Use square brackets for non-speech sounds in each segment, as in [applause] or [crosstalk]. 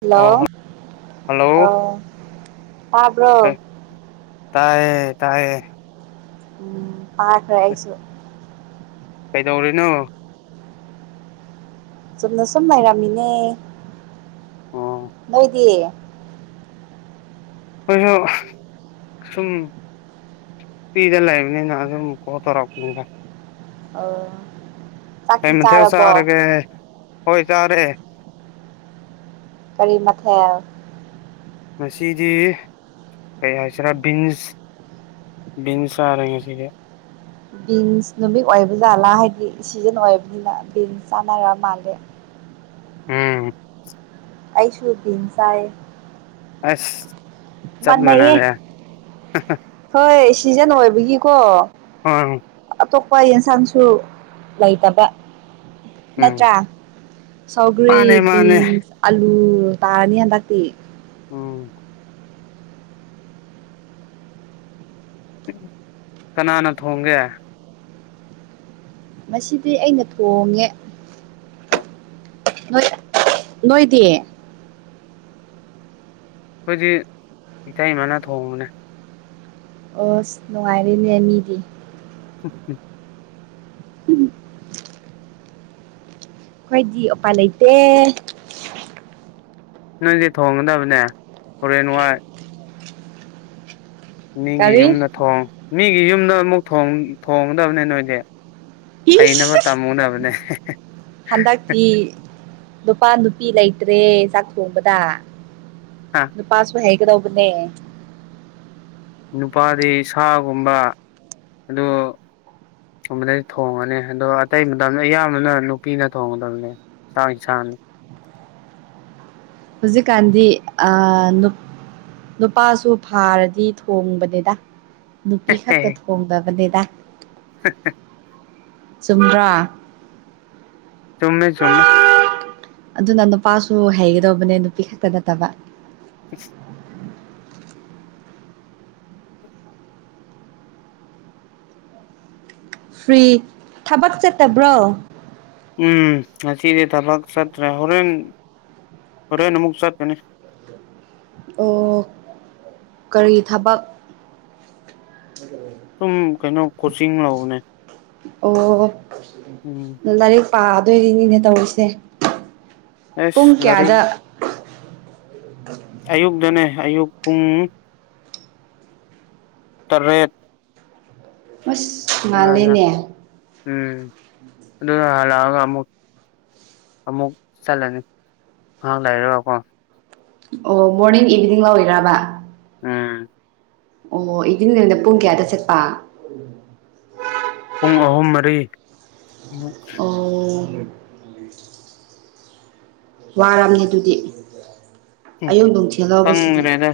hello ꯑꯣ ꯑꯧ ꯇꯥꯢ ꯇꯥꯕ꯭ꯔꯣ ꯇꯥꯏꯌꯦ ꯇꯥꯏꯌꯦ ꯎꯝ ꯇꯥꯈ꯭ꯔꯦ ꯑꯩꯁꯨ ꯀꯩꯗꯧꯔꯤꯅꯣ ꯆꯨꯝꯅ ꯁꯨꯝ ꯂꯩꯔꯝꯃꯤꯅꯦ ꯑꯣ ꯅꯣꯏꯗꯤ [unintelligible] ꯐ꯭ꯔꯤꯗ ꯂꯩꯔꯕꯥꯅꯤꯅ ꯑꯗꯨꯝ ꯀꯣꯜ ꯇꯧꯔꯛꯄꯅꯤꯗ ꯑꯥ ꯀꯩ ꯃꯥꯊꯦꯜ ꯆꯥꯔꯒꯦ ꯍꯣꯢ ꯆꯥꯔꯦ ꯀꯔꯤ ꯃꯊꯦꯜ ꯉꯁꯤꯗꯤ ꯀꯩ ꯍꯥꯏꯁꯤꯔꯥ ꯕꯤꯟꯁ ꯕꯤꯟꯁ ꯆꯥꯔꯦ ꯉꯁꯤꯗꯤ ꯕꯤꯟꯁ ꯅꯨꯃꯤꯠ ꯑꯣꯏꯕꯖꯥꯠꯂꯥ ꯍꯥꯏꯗꯤ ꯁꯤꯖꯟ ꯑꯣꯏꯕꯅꯤꯅ ꯕꯤꯟꯁ ꯆꯥꯅꯔ ꯃꯥꯜꯂꯦ ꯎꯝ ꯑꯩꯁꯨ ꯕꯤꯟꯁ ꯆꯥꯢꯌꯦ ꯑꯁ ꯆꯞ ꯃꯥꯟꯅꯔꯦ ꯍꯥꯍꯥ ꯍꯣꯏ ꯁꯤꯖꯟ ꯑꯣꯏꯕꯒꯤꯀꯣ [unintelligible] ꯑꯇꯣꯞꯄ ꯌꯦꯟꯁꯥꯡꯁꯨ ꯂꯩꯇꯕ ꯎꯝ ꯅꯠꯇ꯭ꯔꯥ ꯁꯧꯒ꯭ꯔꯤ ꯃꯥꯅꯦ ꯃꯥꯅꯦ ꯕꯤꯟꯁ ꯑꯂꯨ ꯇꯥꯔꯅꯤ ꯍꯟꯗꯛꯇꯤ ꯎꯝ ꯀꯅꯥꯅ ꯊꯣꯡꯒꯦ ꯉꯁꯤꯗꯤ ꯑꯩꯅ ꯊꯣꯡꯉꯦ ꯑꯩꯈꯣꯏꯗꯤ ꯅꯣꯏ ꯅꯣꯏꯗꯤ ꯑꯩꯈꯣꯏꯗꯤ ꯏꯇꯩꯃꯥꯅ ꯊꯣꯡꯕꯅꯦ ꯑꯣꯁ ꯅꯨꯡꯉꯥꯏꯔꯦꯅꯦ ꯃꯤꯗꯤ [unintelligible] [unintelligible] ꯑꯩꯈꯣꯏꯗꯤ ꯎꯄꯥꯏ ꯂꯩꯇꯦ ꯅꯣꯏꯗꯤ ꯊꯣꯡꯒꯗꯕꯅꯦ ꯍꯣꯔꯦꯟ ꯋꯥꯏ ꯃꯤꯒꯤ ꯀꯔꯤ ꯌꯨꯝꯗ ꯊꯣꯡ ꯃꯤꯒꯤ ꯌꯨꯝꯗ ꯑꯃꯨꯛ ꯊꯣꯡ ꯊꯣꯡꯒꯗꯕꯅꯦ ꯅꯣꯏꯗꯤ ꯍꯩꯅꯕ ꯏꯁ ꯇꯝꯃꯨꯅꯕꯅꯦ ꯍꯟꯗꯛꯇꯤ ꯅꯨꯄꯥ ꯅꯨꯄꯤ ꯂꯩꯇ꯭ꯔꯦ ꯆꯥꯛ ꯊꯣꯡꯕꯗ ꯅꯨꯨꯄꯥꯁꯨ ꯍꯩꯒꯗꯧꯕꯅꯦ ꯅꯨꯄꯥꯗꯤ ꯁꯥꯒꯨꯝꯕ ꯑꯗꯨ ꯒꯨꯝꯕꯗꯤ ꯊꯣꯡꯉꯅꯤ ꯑꯗꯣ ꯑꯇꯩ ꯃꯇꯝꯗ ꯑꯌꯥꯝꯕꯅ ꯅꯨꯄꯤꯅ ꯊꯣꯡꯒꯗꯕꯅꯦ [unintelligible] ꯍꯧꯖꯤꯛꯀꯥꯟꯗꯤ ꯑ ꯅꯨꯞ ꯅꯨꯄꯥꯁꯨ ꯐꯥꯔꯗꯤ ꯊꯣꯡꯕꯅꯤꯗ ꯅꯨꯄꯤ ꯈꯛꯇ ꯊꯣꯡꯗꯕꯅꯤꯗ [unintelligible] [unintelligible] ꯆꯨꯝꯃꯦ ꯆꯨꯝꯃꯦ ꯑꯗꯨꯅ ꯅꯨꯄꯥꯁꯨ ꯍꯩꯒꯗꯧꯕꯅꯦ ꯅꯨꯄꯤ ꯈꯛꯇ ꯅꯠꯇꯕ [unintelligible] ꯐ꯭ꯔꯤ ꯊꯕꯛ ꯆꯠꯇꯕ꯭ꯔꯣ ꯎꯝ ꯉꯁꯤꯗꯤ ꯊꯕꯛ ꯁꯠꯇ꯭ꯔꯦ ꯍꯣꯔꯦꯟ ꯍꯣꯔꯦꯟ ꯑꯃꯨꯛ ꯆꯠꯀꯅꯤ ꯑꯣ ꯀꯔꯤ ꯊꯕꯛ ꯁꯨꯝ ꯀꯩꯅꯣ ꯀꯣꯆꯤꯡ ꯂꯧꯕꯅꯦ ꯑꯣ ꯎꯝ ꯂꯥꯏꯔꯤꯛ ꯄꯥꯗꯣꯏꯔꯤꯅꯤꯅꯦ ꯇꯧꯔꯤꯁꯦ ꯑꯦꯁ ꯄꯨꯡ ꯂꯥꯔꯤꯛ ꯀꯌꯥꯗ ꯑꯌꯨꯛꯇꯅꯦ ꯑꯌꯨꯛ ꯄꯨꯡ ꯇꯥꯔꯦꯠ ꯑꯁ ꯉꯜꯂꯦꯅꯦ ꯎꯝ ꯑꯗꯨꯒ ꯍꯜꯂꯛꯑꯒ ꯑꯃꯨꯛ ꯑꯃꯨꯛ ꯆꯠꯂꯅꯤ ꯉꯍꯥ ꯂꯩꯔꯒꯀꯣ ꯑꯣ ꯃꯣꯔꯅꯤꯡ ꯏꯚꯤꯅꯤꯡ ꯂꯧꯔꯤꯔꯕ ꯎꯝ ꯑꯣ ꯏꯕꯤꯅꯤꯡꯅ ꯄꯨꯡ ꯀꯌꯥꯗ ꯆꯠꯄ ꯄꯨꯡ ꯑꯍꯨꯝ ꯃꯔꯤ ꯑꯣ ꯋꯥꯔꯝꯅꯤ ꯑꯗꯨꯗꯤ ꯑꯌꯨꯛ ꯅꯨꯡꯊꯤꯜ ꯂꯧꯕ ꯁꯤꯗꯤ ꯆꯪꯈ꯭ꯔꯦꯗ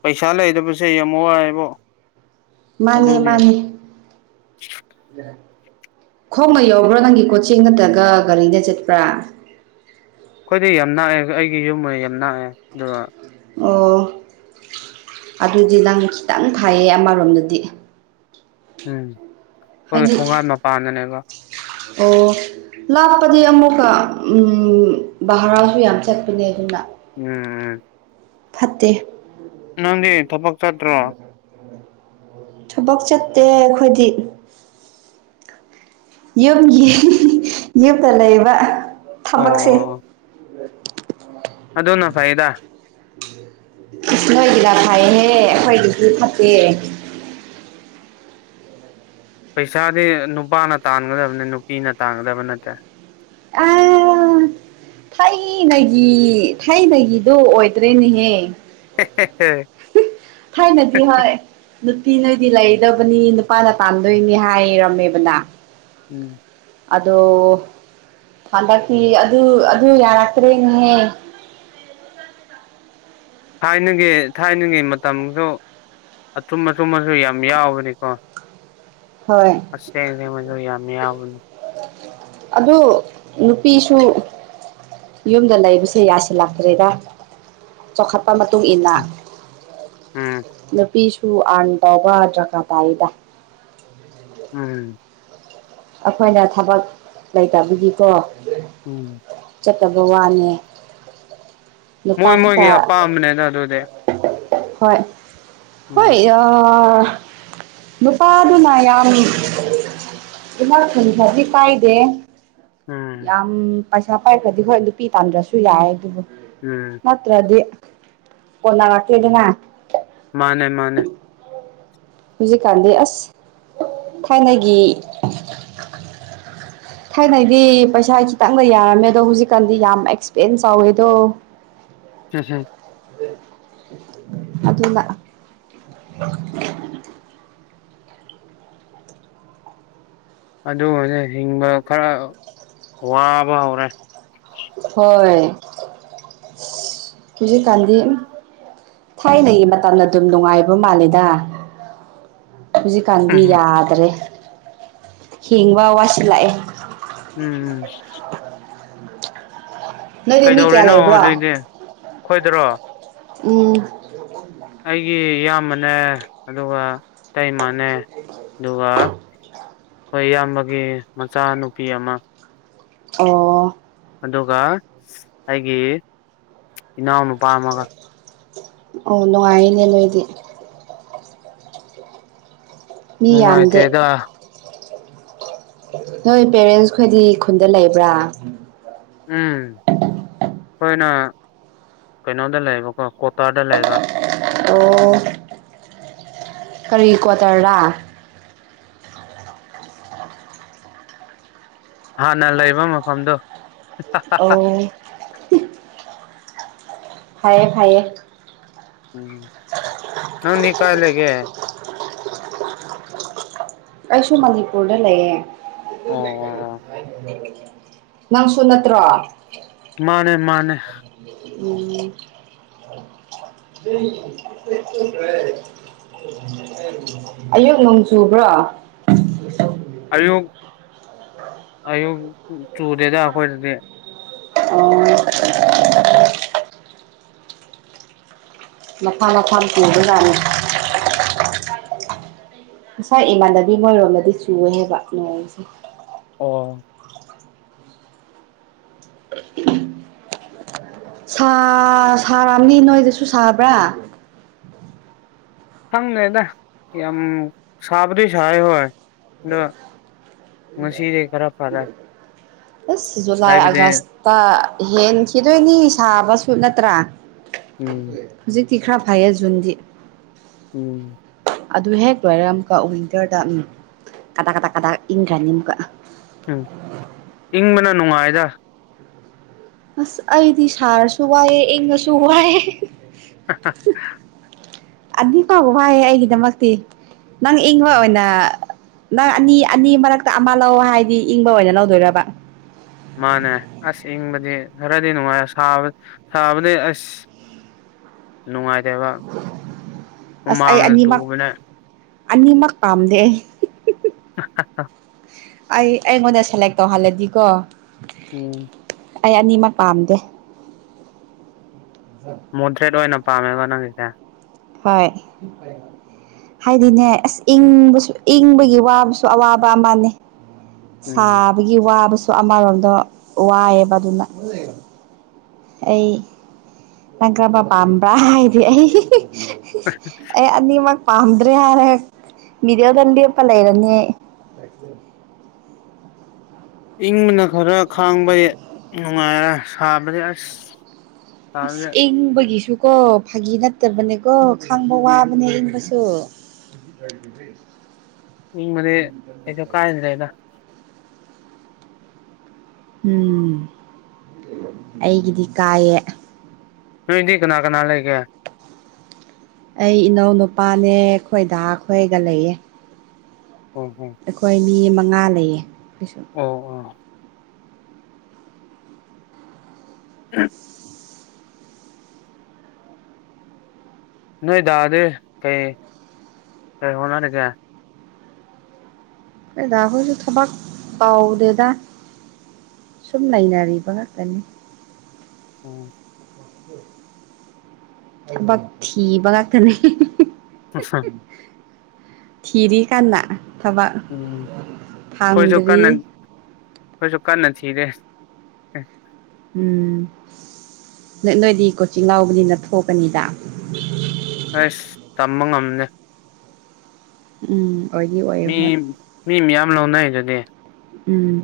ꯄꯩꯁꯥ ꯂꯩꯗꯕꯁꯦ ꯌꯥꯝ ꯋꯥꯏꯕꯣ ꯃꯥꯅꯦ ꯑꯗꯨꯒꯤ ꯃꯥꯅꯦ ꯈꯣꯡꯅ ꯌꯧꯕ꯭ꯔꯥ ꯅꯪꯒꯤ ꯀꯣꯆꯤꯡ ꯅꯠꯇꯒ ꯒꯥꯔꯤꯗ ꯆꯠꯄ꯭ꯔꯥ ꯑꯩꯈꯣꯏꯗꯤ ꯌꯥꯝ ꯅꯥꯛꯑꯦ ꯑꯩꯒꯤ ꯌꯨꯝꯒ ꯌꯥꯝ ꯅꯥꯛꯑꯦ ꯑꯗꯨꯒ ꯑꯣ ꯑꯗꯨꯗꯤ ꯅꯪ ꯈꯤꯇꯪ ꯐꯩꯌꯦ ꯑꯃꯔꯣꯝꯗꯗꯤ ꯎꯝ ꯑꯩꯈꯣꯏ ꯍꯥꯏꯗꯤ ꯊꯣꯡꯒꯥꯟ ꯃꯄꯥꯟꯗꯅꯦꯕ ꯑꯣ ꯂꯥꯞꯄꯗꯤ ꯑꯃꯨꯛꯀ ꯕꯔꯥꯁꯨ ꯌꯥꯝ ꯆꯠꯄꯅꯦ ꯑꯗꯨꯅ ꯎꯝ ꯎꯝ ꯐꯠꯇꯦ ꯅꯪꯗꯤ ꯊꯕꯛ ꯆꯠꯇ꯭ꯔꯣ ꯊꯕꯛ ꯆꯠꯇꯦ ꯑꯩꯈꯣꯏꯗꯤ ꯌꯨꯝꯒꯤ ꯌꯨꯝꯗ ꯂꯩꯕ ꯑꯣ ꯊꯕꯛꯁꯦ ꯑꯣ [unintelligible] ꯑꯗꯨꯅ ꯐꯩꯗ ꯅꯣꯏꯒꯤꯅ ꯐꯩꯍꯦ ꯑꯩꯈꯣꯏꯒꯤꯗꯤ ꯐꯠꯇꯦ ꯄꯩꯁꯥꯗꯤ ꯅꯨꯄꯥꯅ ꯇꯥꯟꯒꯗꯕꯅꯤ ꯅꯨꯄꯤꯅ ꯇꯥꯟꯒꯗꯕ ꯅꯠꯇꯦ ꯑꯥ ꯊꯥꯏꯅꯒꯤ ꯊꯥꯏꯅꯒꯤꯗꯣ ꯑꯣꯏꯗ꯭ꯔꯦꯅꯦꯍꯦ [unintelligible] ꯊꯥꯏꯅꯗꯤ ꯍꯣꯏ ꯅꯨꯞ ꯅꯨꯄꯤ ꯅꯣꯏꯗꯤ ꯂꯩꯗꯕꯅꯤ ꯅꯨꯄꯥꯅ ꯇꯥꯟꯗꯣꯏꯅꯤ ꯍꯥꯏꯔꯝꯃꯦꯕꯅ ꯎꯝ ꯑꯗꯣ ꯍꯟꯗꯛꯀꯤ ꯑꯗꯨ ꯑꯗꯨ ꯌꯥꯔꯛꯇ꯭ꯔꯦꯅꯦꯍꯦ [inaudible] ꯊꯥꯏꯅꯒꯤ ꯊꯥꯏꯅꯒꯤ ꯃꯇꯝꯁꯨ ꯑꯆꯨꯝ ꯑꯆꯨꯝꯕꯁꯨ ꯌꯥꯝ ꯌꯥꯎꯕꯅꯤꯀꯣ ꯍꯣꯏ ꯑꯁꯦꯡ ꯃꯗꯨ ꯌꯥꯝ ꯌꯥꯎꯕꯅꯤ ꯑꯗꯨ ꯅꯨꯄꯤꯁꯨ ꯌꯨꯝꯗ ꯂꯩꯕꯁꯦ ꯌꯥꯁꯤꯜꯂꯛꯇ꯭ꯔꯦꯗ ꯆꯥꯎꯈꯠ ꯄ ꯃꯇꯨꯡꯏꯟꯅ ꯎꯝ ꯅꯨꯄꯤꯁꯨ ꯇꯨ ꯑꯥ꯭ꯔꯟ ꯇꯧꯕ ꯗꯔꯀꯥ ꯇꯥꯏꯗ ꯎꯝ ꯑꯩꯈꯣꯏꯅ ꯊꯕꯛ ꯂꯩꯇꯕꯒꯤꯀꯣ ꯎꯝ ꯆꯠꯇꯕ ꯋꯥꯅꯦ ꯃꯣꯏ ꯅꯨꯄꯥ ꯈꯛꯇ ꯃꯣꯏꯒꯤ ꯑꯄꯥꯝꯕꯅꯦꯗ ꯑꯗꯨꯗꯤ ꯍꯣꯏ ꯍꯣꯏ ꯎꯝ ꯑꯥꯑꯥ ꯅꯨꯄꯥꯗꯨꯅ ꯌꯥꯝ ꯢꯃꯥ ꯈꯨꯟꯊꯥꯕꯤ ꯄꯥꯏꯗꯦ ꯎꯝ ꯌꯥꯝ ꯄꯩꯁꯥ ꯄꯥꯏꯈꯔꯥꯗꯤ ꯍꯣꯏ ꯅꯨꯄꯤ ꯇꯥꯟꯗ꯭ꯔꯁꯨ ꯌꯥꯏ ꯑꯗꯨꯕꯨ ꯎꯝ ꯅꯠꯇ꯭ꯔꯗꯤ ꯀꯣꯟꯅꯔꯛꯇꯦꯗꯅ ꯃꯥꯅꯦ ꯃꯥꯅꯦ ꯍꯧꯖꯤꯛꯀꯥꯟꯗꯤ ꯑꯁ ꯊꯥꯏꯅꯒꯤ ꯊꯥꯏꯅꯩꯗꯤ ꯄꯩꯁꯥ ꯈꯤꯇꯪꯅ ꯌꯥꯔꯝꯃꯦ ꯑꯗꯣ ꯍꯧꯖꯤꯛꯀꯥꯟꯗꯤ ꯌꯥꯝ ꯑꯦꯛꯁꯄꯦꯟꯁ ꯆꯥꯎꯋꯦꯗꯣ ꯍꯨꯝ ꯍꯨꯝ ꯑꯗꯨꯅꯥ ꯑꯗꯨꯒꯅꯦ ꯍꯤꯡꯕ ꯈꯔ ꯋꯥꯕ ꯍꯧꯔꯦ ꯍꯣꯏ ꯍꯨꯖꯤꯛ ꯀꯥꯟꯗꯤ ꯊꯥꯏꯅꯒꯤ ꯃꯇꯝꯅ ꯑꯗꯨꯝ ꯅꯨꯡꯉꯥꯏꯕ ꯃꯥꯜꯂꯤꯗ ꯍꯧꯖꯤꯛꯀꯥꯟꯗꯤ ꯎꯝ ꯌꯥꯗ꯭ꯔꯦ ꯍꯤꯡꯕ ꯋꯥꯁꯤꯜꯂꯛꯑꯦ ꯎꯝ ꯎꯝ ꯅꯣꯏꯗꯤ ꯃꯤ ꯀꯌꯥ ꯀꯩꯗꯧꯔꯤꯅꯣ ꯂꯩꯕ꯭ꯔꯣ ꯍꯧꯖꯤꯛꯗꯤ ꯈꯣꯏꯗꯔꯣ ꯎꯝ ꯑꯩꯒꯤ ꯏꯌꯥꯝꯕꯅꯦ ꯑꯗꯨꯒ ꯏꯇꯩꯃꯥꯅꯦ ꯑꯗꯨꯒ ꯍꯣꯏ ꯏꯌꯥꯝꯕꯒꯤ ꯃꯆꯥꯅꯨꯄꯤ ꯑꯃ ꯑꯣ ꯑꯗꯨꯒ ꯑꯩꯒꯤ ꯏꯅꯥꯎꯅꯨꯄꯥ ꯑꯃꯒ ꯑꯣ ꯅꯨꯡꯉꯥꯏꯔꯤꯅꯦ ꯅꯣꯏꯗꯤ ꯃꯤ ꯌꯥꯝꯗꯦ ꯅꯨꯡꯉꯥꯏꯇꯦꯗ ꯅꯣꯏ ꯄꯦꯔꯦꯟꯁ ꯈꯣꯏꯗꯤ ꯈꯨꯟꯗ ꯂꯩꯕ꯭ꯔꯥ ꯎꯝ ꯑꯩꯈꯣꯏꯅ ꯀꯩꯅꯣꯗ ꯂꯩꯕꯀꯣ ꯀꯣꯇꯥꯔꯗ ꯂꯩꯕ ꯑꯣ ꯀꯔꯤ ꯀ꯭ꯋꯥꯇꯔ ꯔꯥ ꯍꯥꯟꯅ ꯂꯩꯕ ꯃꯐꯝꯗꯣ ꯍꯥ ꯍꯥ ꯐꯥꯌꯦ ꯐꯥꯌꯦ ꯅꯪꯗꯤ ꯀꯥꯏ ꯂꯩꯒꯦ ꯑꯩꯁꯨ ꯃꯅꯤꯄꯨꯔꯗ ꯂꯩꯌꯦ ꯑꯣ ꯅꯪꯁꯨ ꯅꯠꯇ꯭ꯔꯣ ꯃꯥꯅꯦ ꯃꯥꯅꯦ ꯎꯝ ꯑꯥꯌꯨꯛ ꯅꯣꯡ ꯆꯨꯕ꯭ꯔꯣ [inaudible] ꯑꯥꯌꯨꯛ ꯑꯥꯌꯨꯛ ꯆꯨꯗꯦꯗ ꯑꯩꯈꯣꯏꯗꯗꯤ ꯑꯣ ꯃꯐꯥ ꯃꯐꯝ ꯁꯤꯡꯗꯨꯅꯥꯅꯤ ꯉꯁꯥꯏ ꯏꯃꯥꯟꯅꯕꯤ ꯃꯣꯏꯔꯣꯝꯗꯗꯤ ꯆꯨꯋꯦ ꯍꯥꯏꯕ ꯅꯣꯡꯁꯦ ꯑꯣ [unintelligible] ꯁꯥ ꯁꯥꯔꯝꯅꯤ ꯅꯣꯏꯗꯁꯨ ꯁꯥꯕ꯭ꯔꯥ ꯈꯪꯗꯦꯗ ꯌꯥꯝ ꯁꯥꯕꯨꯗꯤ ꯁꯥꯏꯌꯦ ꯍꯣꯏ ꯗ ꯉꯁꯤ ꯈꯔ ꯐꯔꯦ ꯑꯁ ꯖꯨꯂꯥꯏ ꯍꯥꯏꯕꯗꯤ ꯑꯥꯒꯁꯇ ꯍꯦꯟꯈꯤꯗꯣꯏꯅꯤ ꯁꯥꯕꯁꯨ ꯅꯠꯇ꯭ꯔꯥ ꯎꯝ ꯍꯧꯖꯤꯛꯇꯤ ꯈꯔ ꯐꯥꯏꯌꯦ ꯖꯨꯟꯗꯤ ꯎꯝ ꯑꯗꯨ ꯍꯦꯛ ꯂꯣꯏꯔꯒ ꯑꯃꯨꯛꯀ ꯋꯤꯟꯇꯔꯗ ꯎꯝ ꯀꯗꯥꯛ ꯀꯗꯥꯛ ꯀꯗꯥꯛ ꯏꯪꯈ꯭ꯔꯅꯤ ꯑꯃꯨꯛꯀ ꯎꯝ ꯏꯪꯕꯅ ꯅꯨꯡꯉꯥꯏꯗ ꯑꯁ ꯑꯩꯗꯤ ꯁꯥꯔꯁꯨ ꯋꯥꯏꯌꯦ ꯏꯪꯉꯁꯨ ꯋꯥꯏꯌꯦ ꯍꯥ ꯍꯥ ꯑꯗꯨ ꯐꯥꯎꯕ ꯋꯥꯏꯑꯦ ꯑꯩꯒꯤꯗꯃꯛꯇꯤ ꯅꯪ ꯏꯪꯕ ꯎꯝ ꯑꯣꯏꯅ ꯅꯪ ꯑꯅꯤ ꯑꯅꯤ ꯃꯔꯛꯇ ꯑꯃ ꯂꯧ ꯍꯥꯏꯗꯤ ꯏꯪꯕ ꯑꯣꯏꯅ ꯂꯧꯗꯣꯏꯔꯕ ꯃꯥꯅꯦ ꯑꯁ ꯏꯪꯕꯗꯤ ꯈꯔꯗꯤ ꯅꯨꯡꯉꯥꯏ ꯁꯥꯕ ꯁꯥꯕꯗꯤ ꯑꯁ ꯅꯨꯡꯉꯥꯏꯇꯦꯕ ꯍꯨꯃꯥꯡꯅ ꯇꯨꯕꯅꯦ ꯑꯅꯤ ꯃꯥꯛ ꯄꯥꯝꯗꯦ ꯑꯩ ꯑꯩꯉꯣꯟꯗ ꯁꯦꯂꯦꯛ ꯇꯧꯍꯜꯂꯗꯤꯀꯣ ꯎꯝ ꯑꯩ ꯑꯅꯤꯃꯛ ꯄꯥꯝꯗꯦ ꯃꯣꯗ꯭ꯔꯦꯠ ꯑꯣꯏꯅ ꯄꯥꯝꯃꯦꯕ ꯅꯪꯒꯤꯁꯦ ꯍꯣꯏ ꯍꯥꯏꯗꯤꯅꯦ ꯑꯁ ꯏꯪꯕꯁꯨ ꯏꯪꯕꯒꯤ ꯋꯥꯕꯁꯨ ꯑꯋꯥꯕ ꯑꯃꯅꯦ ꯎꯝ ꯁꯥꯕꯒꯤ ꯋꯥꯕꯁꯨ ꯑꯃꯔꯣꯝꯗ ꯋꯥꯏꯌꯦꯕ ꯑꯗꯨꯅ ꯑꯩ ꯅꯪ ꯀꯔꯝꯕ ꯄꯥꯝꯕ꯭ꯔꯥ ꯍꯥꯏꯗꯤ ꯑꯩ ꯑꯩ ꯑꯅꯤꯃꯛ ꯄꯥꯝꯗ꯭ꯔꯦ ꯍꯥꯏꯔ ꯃꯤꯗꯜ ꯗ ꯂꯦꯞꯄꯥ ꯂꯩꯥꯏꯔꯅꯤ ꯑꯩ ꯏꯪꯕꯅ ꯈꯔ ꯈꯥꯡꯕ ꯅꯨꯡꯉꯥꯏꯔꯦ ꯁꯥꯕꯗꯤ ꯑꯁ ꯑꯁ ꯁꯥꯕꯁꯦ ꯏꯪꯕꯒꯤꯁꯨ ꯀꯣ ꯐꯥꯒꯤ ꯅꯠꯇꯕꯅꯦ ꯀꯣ ꯈꯥꯡꯕ ꯋꯥꯕꯅꯦ ꯏꯪꯕꯁꯨ ꯥ [unintelligible] ꯏꯪꯕꯗꯤ ꯀꯩꯁꯨ ꯀꯥꯏꯗꯔꯦꯗ ꯎꯝ ꯑꯩꯒꯤꯗꯤ ꯀꯥꯏꯌꯦ ꯅꯣꯏꯗꯤ ꯀꯅꯥ ꯀꯅꯥ ꯂꯩ ꯑꯩ ꯏꯅꯥꯎ ꯅꯨꯄꯥꯅꯦ ꯑꯩꯈꯣꯏꯗ ꯈꯣꯏꯒ ꯂꯩꯌꯦ ꯍꯝ ꯍꯝ ꯑꯩꯈꯣꯏ ꯃꯤ ꯃꯉꯥ ꯂꯩꯌꯦ ꯑꯩꯈꯣꯏꯁꯨ ꯑꯣ [unintelligible] ꯅꯣꯏ ꯗꯥ ꯗꯤ ꯀꯩ ꯀꯩ ꯍꯣꯠꯅꯔꯤꯒꯦ ꯑꯩꯈꯣꯏ ꯗꯥ ꯍꯣꯏꯁꯨ ꯊꯕꯛ ꯇꯧꯗꯦꯗ ꯁꯨꯝ ꯂꯩꯥꯅꯔꯤꯕ ꯉꯥꯛꯇꯅꯤ ꯎꯝ ꯊꯕꯛ ꯊꯤꯕ ꯉꯥꯛꯇꯅꯦ [unintelligible] ꯊꯤꯔꯤ ꯀꯟꯅ ꯈꯣꯏꯖꯨ ꯀꯟꯅ ꯐꯪꯗ꯭ꯔꯤ ꯈꯣꯏꯖꯨ ꯀꯟꯅ ꯊꯤꯔꯦ ꯎꯝ ꯅꯣꯏ ꯅꯣꯏꯗꯤ ꯀꯣꯆꯤꯡ ꯂꯥꯎꯕꯅꯤꯅ ꯊꯣꯛꯀꯅꯤꯗ ꯑꯁ ꯇꯝꯕ ꯉꯝꯗꯦ ꯎꯝ ꯑꯣꯏꯗꯤ ꯑꯣꯏꯌꯦ ꯃꯤ ꯍꯣꯏ ꯃꯤ ꯃꯌꯥꯝ ꯂꯧꯅꯩ ꯗꯨꯗꯤ ꯎꯝ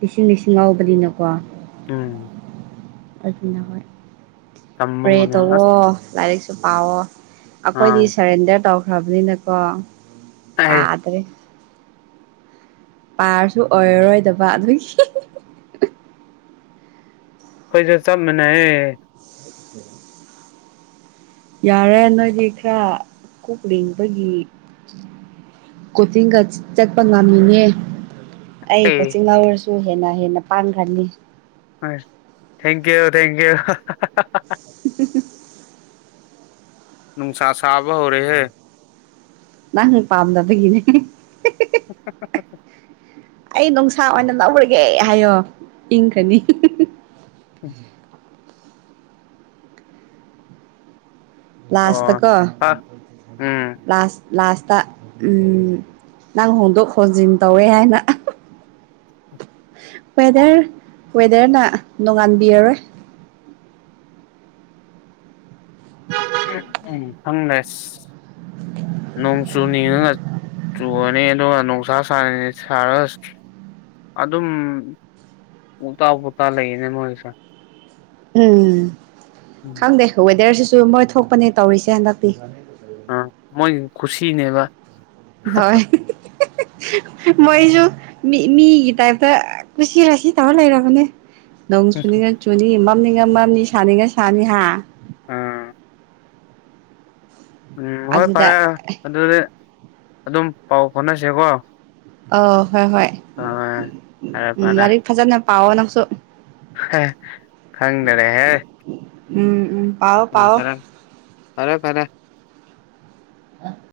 ꯂꯤꯁꯤꯡ ꯂꯤꯁꯤꯡ ꯉꯥꯎꯕꯅꯤꯅꯀꯣ ꯎꯝ ꯑꯗꯨꯅ ꯍꯣꯏ ꯇꯝꯕ ꯄ꯭ꯔꯦ ꯉꯝꯃꯦ ꯇꯧꯋꯣ ꯑꯁ ꯂꯥꯏꯔꯤꯛ ꯄꯥꯎꯑꯣ ꯑꯩꯈꯣꯏꯗꯤ ꯑꯥ ꯁꯔꯦꯟꯗꯔ ꯇꯧꯈ꯭ꯔꯕꯅꯤꯅꯀꯣ ꯑꯩꯈꯣꯏꯁꯨ ꯄꯥꯗ꯭ꯔꯦ ꯄꯥꯔꯁꯨ ꯑꯣꯏꯔꯔꯣꯏꯗꯕ ꯑꯗꯨꯒꯤ ꯑꯩꯈꯣꯏꯖꯨ ꯆꯞ ꯃꯥꯟꯅꯩꯌꯦ [inaudible] ꯌꯥꯔꯦ ꯅꯣꯏꯗꯤ ꯈꯔ ꯀꯣꯛꯂꯤꯡꯕꯒꯤ ꯀꯣꯆꯤꯡꯒ ꯆꯠꯄ ꯉꯝꯃꯤꯅꯦ ꯑꯩ ꯀꯣꯆꯤꯡ ꯂꯧꯔꯁꯨ ꯍꯦꯟꯅ ꯍꯦꯟꯅ ꯄꯥꯡꯈ꯭ꯔꯅꯤ ꯍꯣꯏ ꯊꯦꯡꯀ꯭ꯌꯨ ꯊꯦꯡꯀ꯭ꯌꯨ [unintelligible] ꯅꯨꯡꯁꯥ ꯁꯥꯕ ꯍꯧꯔꯦꯍꯦ ꯅꯪ ꯄꯥꯝꯗꯕꯒꯤꯅꯦ [unintelligible] ꯑꯩ ꯅꯨꯡꯁꯥ ꯑꯣꯏꯅ ꯂꯧꯔꯒꯦ ꯍꯥꯏꯌꯣ ꯏꯪꯈ꯭ꯔꯅꯤ ꯎꯝ ꯂꯥꯁꯇ ꯑꯣ ꯀꯣ ꯍꯥ ꯎꯝ ꯂꯥꯁ ꯂꯥꯁꯇ ꯎꯝ ꯅꯪ ꯍꯣꯡꯗꯣꯛ ꯍꯣꯟꯖꯤꯟ ꯇꯧꯋꯦ ꯍꯥꯏꯅ ꯋꯦꯗꯔ ꯋꯦꯗꯔꯅ ꯅꯣꯡꯉꯥꯟꯕꯤꯔꯔꯣꯏ [unintelligible] ꯎꯝ ꯎꯝ ꯐꯪꯅꯦꯁ ꯅꯣꯡ ꯆꯨ ꯅꯤꯡꯉꯦ [unintelligible] ꯑꯗꯨꯝ ꯎꯇꯥ ꯄꯨꯇꯥ ꯂꯩꯌꯦꯅꯦ ꯃꯣꯏꯁꯦ ꯎꯝ ꯈꯪꯗꯦ ꯋꯦꯗꯔꯁꯤꯁꯨ ꯃꯣꯏ ꯊꯣꯛꯄꯅꯦ ꯇꯧꯔꯤꯁꯦ ꯍꯟꯗꯛꯇꯤ ꯑ ꯃꯣꯏ ꯀꯨꯁꯤꯅꯦꯕ ꯍꯣꯏ ꯃꯣꯏꯁꯨ ꯃꯤ ꯃꯤꯒꯤ ꯇꯥꯏꯞꯇ ꯀꯨꯁꯤꯔꯥꯁꯤ ꯇꯧ ꯂꯩꯔꯕꯅꯦ ꯅꯣꯡ ꯆꯨꯅꯤꯡꯉ ꯆꯨꯅꯤ ꯃꯝꯅꯤꯡꯉ ꯃꯝꯅꯤ ꯁꯥꯅꯤꯡꯉ ꯁꯥꯅꯤ ꯍꯥ ꯑꯝ ꯎꯝ ꯍꯣꯏ ꯑꯗꯨꯗ ꯐꯔꯦ ꯑꯗꯨꯗꯤ ꯑꯗꯨꯝ ꯄꯥꯎ ꯐꯥꯎꯅꯁꯦꯀꯣ ꯑꯧ ꯍꯣꯏ ꯍꯣꯏ ꯑꯥ ꯐꯔꯦ ꯎꯝ ꯂꯥꯏꯔꯤꯛ ꯐꯖꯅ ꯄꯥꯎꯑꯣ ꯅꯪꯁꯨ ꯈꯪꯗꯔꯦ ꯍꯦ ꯎꯝ ꯎꯝ ꯄꯥꯎꯑꯣ ꯎꯝ ꯄꯥꯎꯑꯣ ꯐꯔꯦ ꯐꯔꯦ ꯐꯔꯦ [unintelligible]